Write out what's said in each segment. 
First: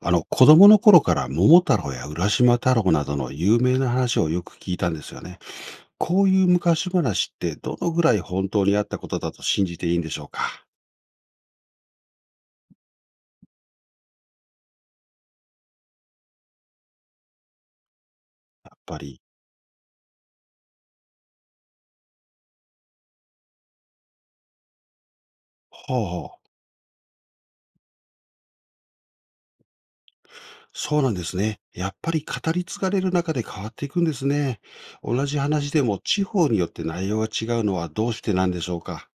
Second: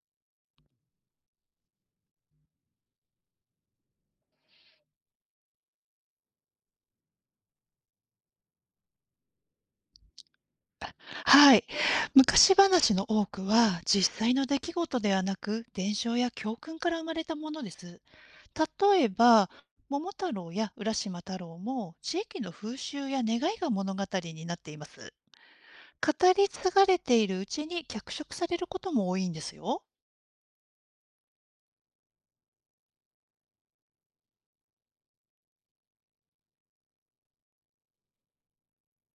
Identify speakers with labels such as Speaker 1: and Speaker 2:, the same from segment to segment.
Speaker 1: 子供の頃から桃太郎や浦島太郎などの有名な話をよく聞いたんですよね。こういう昔話ってどのぐらい本当にあったことだと信じていいんでしょうか？
Speaker 2: はい。昔話の多くは実際の出来事ではなく伝承や教訓から生まれたものです。
Speaker 1: やっぱ
Speaker 2: 例え
Speaker 1: り。
Speaker 2: ば桃太郎や浦島太郎も地域の風習や願いが物語になっています。
Speaker 1: ほう
Speaker 2: 語
Speaker 1: ほ
Speaker 2: り継がれているうちに脚色されることも多いんですよ。
Speaker 1: う。そうなんですね。やっぱり語り継がれる中で変わっていくんですね。同じ話でも地方によって内容が違うのはどうしてなんでしょうか？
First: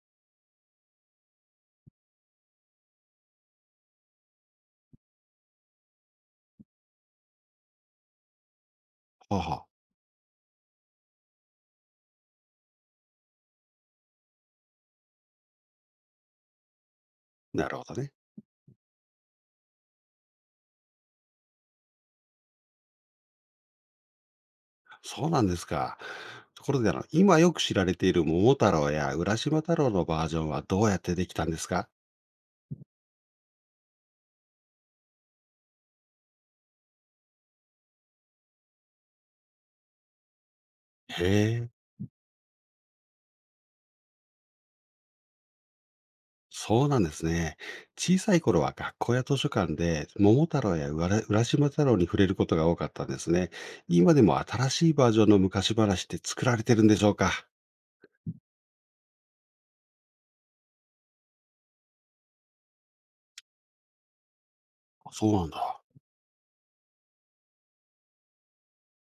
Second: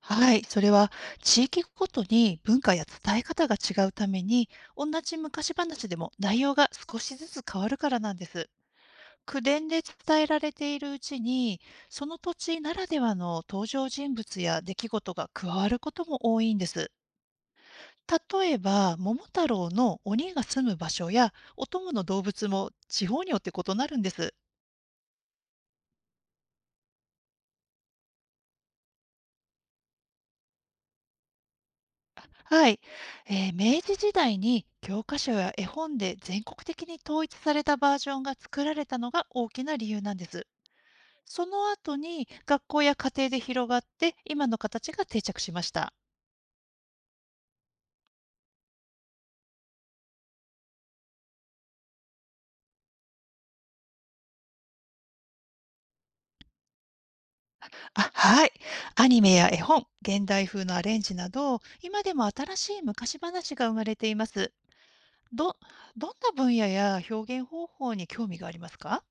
Speaker 2: はい、それは地域ごとに文化や伝え方が違うために、同じ昔話でも内容が少しずつ変わるからなんです。
Speaker 1: ほう
Speaker 2: 口
Speaker 1: ほ
Speaker 2: 伝で伝えられているうちに、その土地ならではの登場人物や出来事が加わることも多いんです。
Speaker 1: う。なるほどね。
Speaker 2: 例えば、桃太郎の鬼が住む場所やお供の動物も地方によって異なるんです。
Speaker 1: そうなんですか。ところで今よく知られている桃太郎や浦島太郎のバージョンはどうやってできたんですか？
Speaker 2: はい、明治時代に教科書や絵本で全国的に統一されたバージョンが作られたのが大きな理由なんです。
Speaker 1: へ
Speaker 2: その
Speaker 1: え。
Speaker 2: 後に学校や家庭で広がって今の形が定着しました。
Speaker 1: そうなんですね。小さい頃は学校や図書館で桃太郎や浦島太郎に触れることが多かったんですね。今でも新しいバージョンの昔話って作られてるんでしょうか？
Speaker 2: あ、はい。アニメや絵本、現代風のアレンジなど、今でも新しい昔話が生まれています。
Speaker 1: そうなん
Speaker 2: ど、
Speaker 1: だ。
Speaker 2: どんな分野や表現方法に興味がありますか？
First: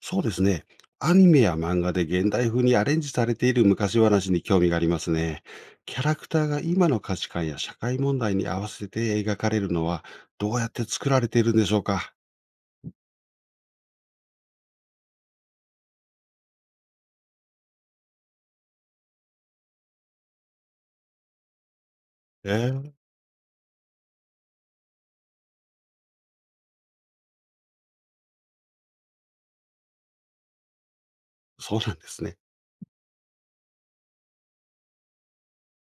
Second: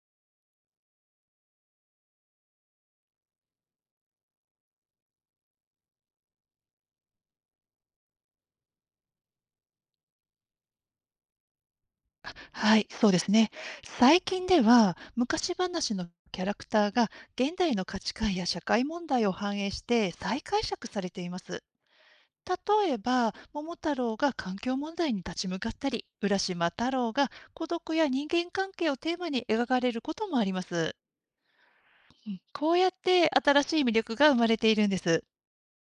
Speaker 1: そうですね。アニメや漫画で現代風にアレンジされている昔話に興味がありますね。キャラクターが今の価値観や社会問題に合わせて描かれるのはどうやって作られているんでしょうか？
Speaker 2: はい、そうですね。最近では昔話のキャラクターが現代の価値観や社会問題を反映して再解釈されています。
Speaker 1: え
Speaker 2: 例え
Speaker 1: え、
Speaker 2: ば、桃太郎が環境問題に立ち向かったり、浦島太郎が孤独や人間関係をテーマに描かれることもあります。
Speaker 1: そうなんですね。
Speaker 2: こうやって新しい魅力が生まれているんです。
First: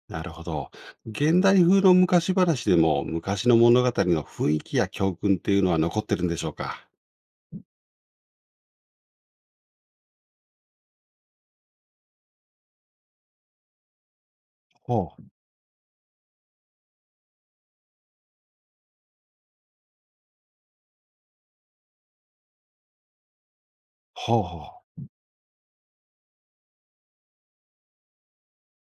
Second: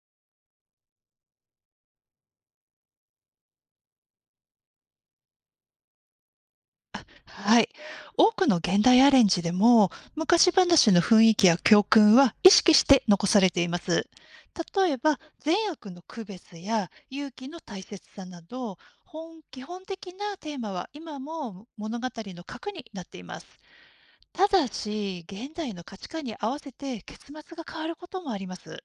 Speaker 1: なるほど。現代風の昔話でも、昔の物語の雰囲気や教訓っていうのは残ってるんでしょうか？
Speaker 2: はい。多くの現代アレンジでも、昔話の雰囲気や教訓は意識して残されています。例え
Speaker 1: ほ
Speaker 2: ば、
Speaker 1: う。
Speaker 2: 善悪の区別や勇気の大切さなど、基本的なテーマは今も物語の核になっています。
Speaker 1: ほう
Speaker 2: た
Speaker 1: ほ
Speaker 2: だ
Speaker 1: う。
Speaker 2: し、現代の価値観に合わせて結末が変わることもあります。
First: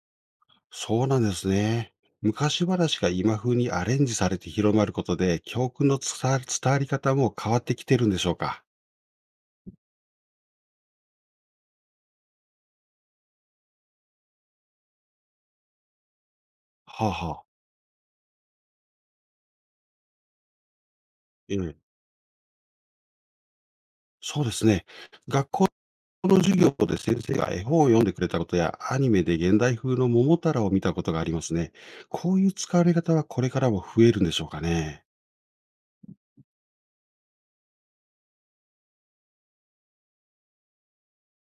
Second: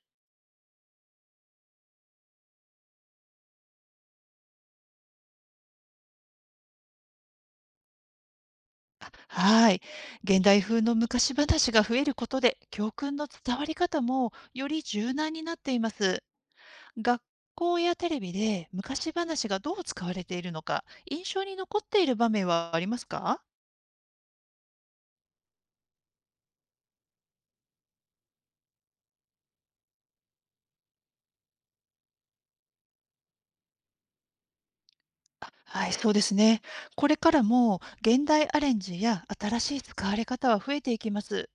Speaker 1: そうなんですね。昔話が今風にアレンジされて広まることで、教訓の伝わり方も変わってきてるんでしょうか？
Speaker 2: はい。現代風の昔話が増えることで、教訓の伝わり方もより柔軟になっています。
Speaker 1: はあ、
Speaker 2: 学
Speaker 1: はあ。
Speaker 2: 校やテレビで昔話がどう使われているのか、印象
Speaker 1: え
Speaker 2: に
Speaker 1: え、
Speaker 2: 残っている場面はありますか？
Speaker 1: そうですね。学校の授業で先生が絵本を読んでくれたことや、アニメで現代風の桃太郎を見たことがありますね。こういう使われ方はこれからも増えるんでしょうかね。
Speaker 2: はい、そうですね。これからも現代アレンジや新しい使われ方は増えていきます。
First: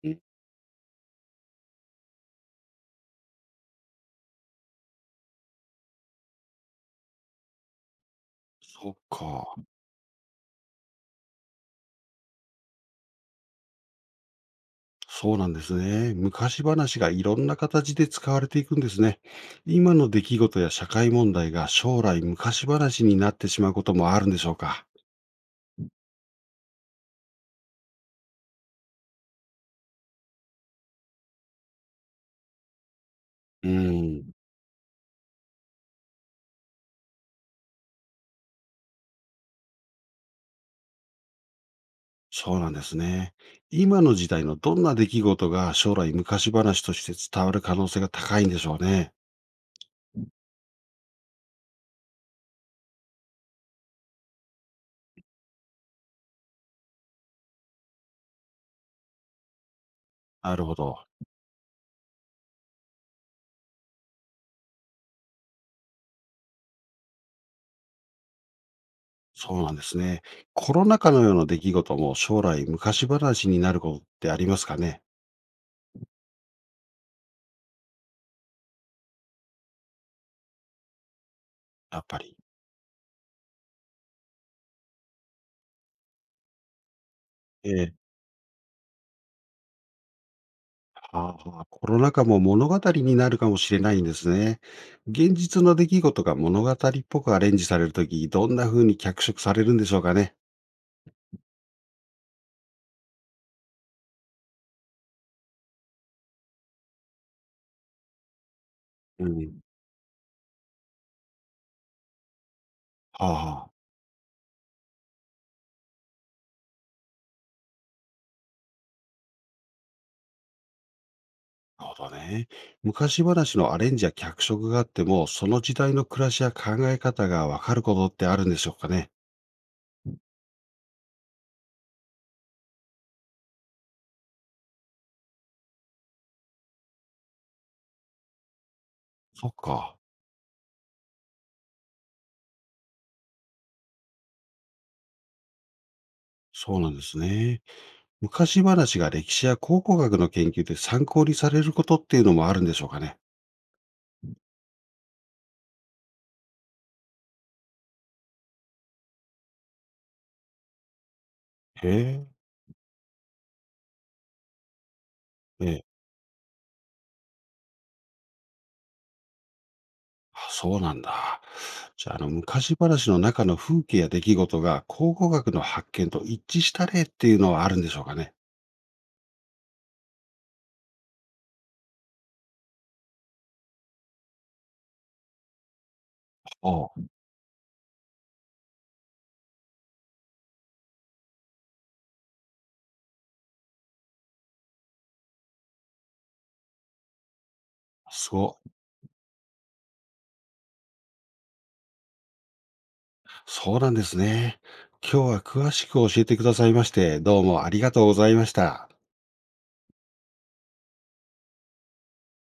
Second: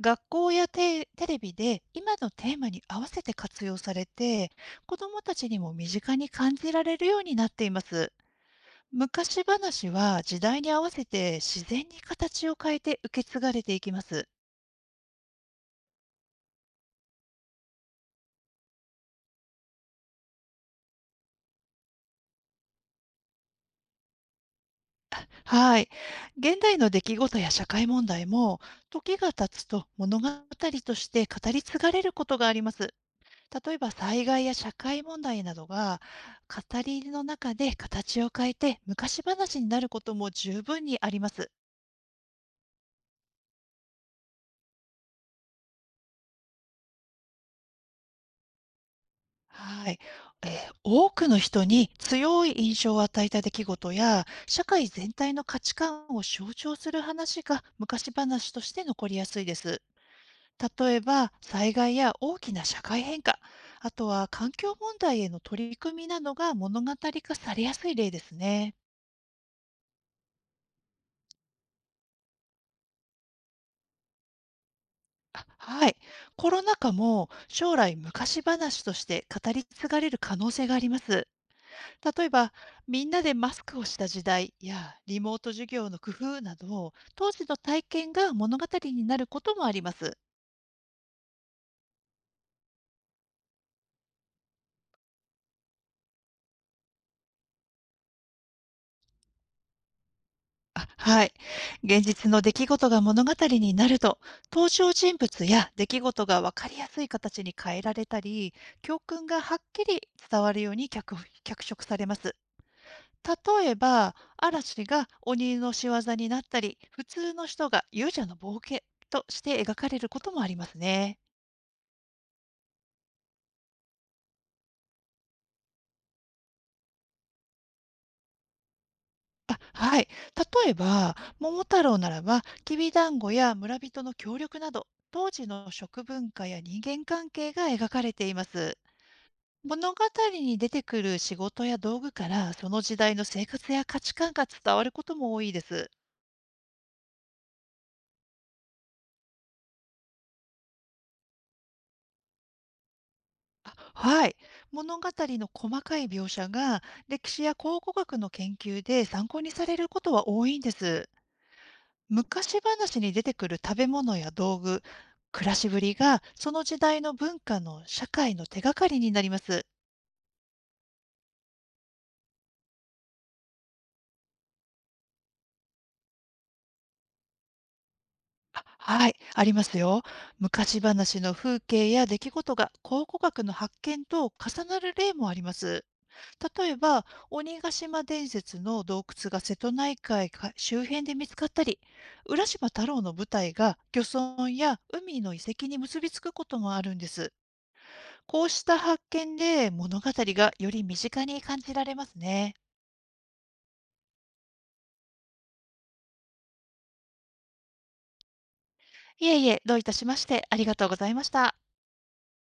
Speaker 2: 学校やテレビで今のテーマに合わせて活用されて、子どもたちにも身近に感じられるようになっています。
Speaker 1: そっ
Speaker 2: 昔
Speaker 1: か。
Speaker 2: 話は時代に合わせて自然に形を変えて受け継がれていきます。
Speaker 1: そうなんですね。昔話がいろんな形で使われていくんですね。今の出来事や社会問題が将来昔話になってしまうこともあるんでしょうか？
Speaker 2: はい。現代の出来事や社会問題も、時が経つと物語として語り継がれることがあります。
Speaker 1: う
Speaker 2: 例えば
Speaker 1: ー
Speaker 2: 災
Speaker 1: ん、
Speaker 2: 害や社会問題などが、語りの中で形を変えて昔話になることも十分にあります。
Speaker 1: そうなんですね。今の時代のどんな出来事が将来昔話として伝わる可能性が高いんでしょうね。
Speaker 2: はい、えー多くの人に強い印象を与えた出来事や、社会全体の価値観を象徴する話が昔話として残りやすいです。
Speaker 1: なるほ
Speaker 2: 例
Speaker 1: ど。
Speaker 2: えば災害や大きな社会変化、あとは環境問題への取り組みなどが物語化されやすい例ですね。
Speaker 1: そうなんですね。コロナ禍のような出来事も将来昔話になることってありますかね？
Speaker 2: あ、はい。コロナ禍も将来昔話として語り継がれる可能性があります。
Speaker 1: やっぱ
Speaker 2: 例え
Speaker 1: り。
Speaker 2: ば、みんなでマスクをした時代やリモート授業の工夫など、当時の体
Speaker 1: ええ、
Speaker 2: 験が物語になることもあります。
Speaker 1: ああ、コロナ禍も物語になるかもしれないんですね。現実の出来事が物語っぽくアレンジされるとき、どんな風に脚色されるんでしょうかね。
Speaker 2: あ、はい。現実の出来事が物語になると、登場人物や出来事が分かりやすい形に変えられたり、教
Speaker 1: う
Speaker 2: 訓がはっ
Speaker 1: ん、
Speaker 2: きり伝わるように脚色されます。
Speaker 1: はあ、
Speaker 2: 例
Speaker 1: あ、
Speaker 2: えば、嵐が鬼の仕業になったり、普通の人が勇者の冒険として描かれることもありますね。
Speaker 1: なるほどね。昔話のアレンジや脚色があっても、その時代の暮らしや考え方がわかることってあるんでしょうかね。
Speaker 2: あ、はい。例えば、桃太郎ならば、きびだんごや村人の協力など、当時の食文化や人間関係が描かれています。
Speaker 1: そっ
Speaker 2: 物
Speaker 1: か。
Speaker 2: 語に出てくる仕事や道具から、その時代の生活や価値観が伝わることも多いです。
Speaker 1: そうなんですね。昔話が歴史や考古学の研究で参考にされることっていうのもあるんでしょうかね。
Speaker 2: あ、はい。物語の細かい描写が、歴史や考古学の研究で参考にされることは多いんです。
Speaker 1: へえ。
Speaker 2: 昔話に出てくる食べ物や道具、暮らしぶ
Speaker 1: ええ、
Speaker 2: りが、その時代の文化の社会の手がかりになります。
Speaker 1: あ、そうなんだ。じゃあ、昔話の中の風景や出来事が考古学の発見と一致した例っていうのはあるんでしょうかね。
Speaker 2: あ、はい、ありますよ。昔話の風景や出来事が考古学の発見と重なる例もあります。例え
Speaker 1: おう、
Speaker 2: ば、鬼ヶ島伝説の洞窟が瀬戸内海か周辺で見つかったり、浦島太郎の舞台が漁村や海の遺跡に結びつくこともあるんです。
Speaker 1: す
Speaker 2: こう
Speaker 1: ご
Speaker 2: し
Speaker 1: い。
Speaker 2: た発見で物語がより身近に感じられますね。
Speaker 1: そうなんですね。今日は詳しく教えてくださいまして、どうもありがとうございました。
Speaker 2: いえいえ、どういたしまして、ありがとうございました。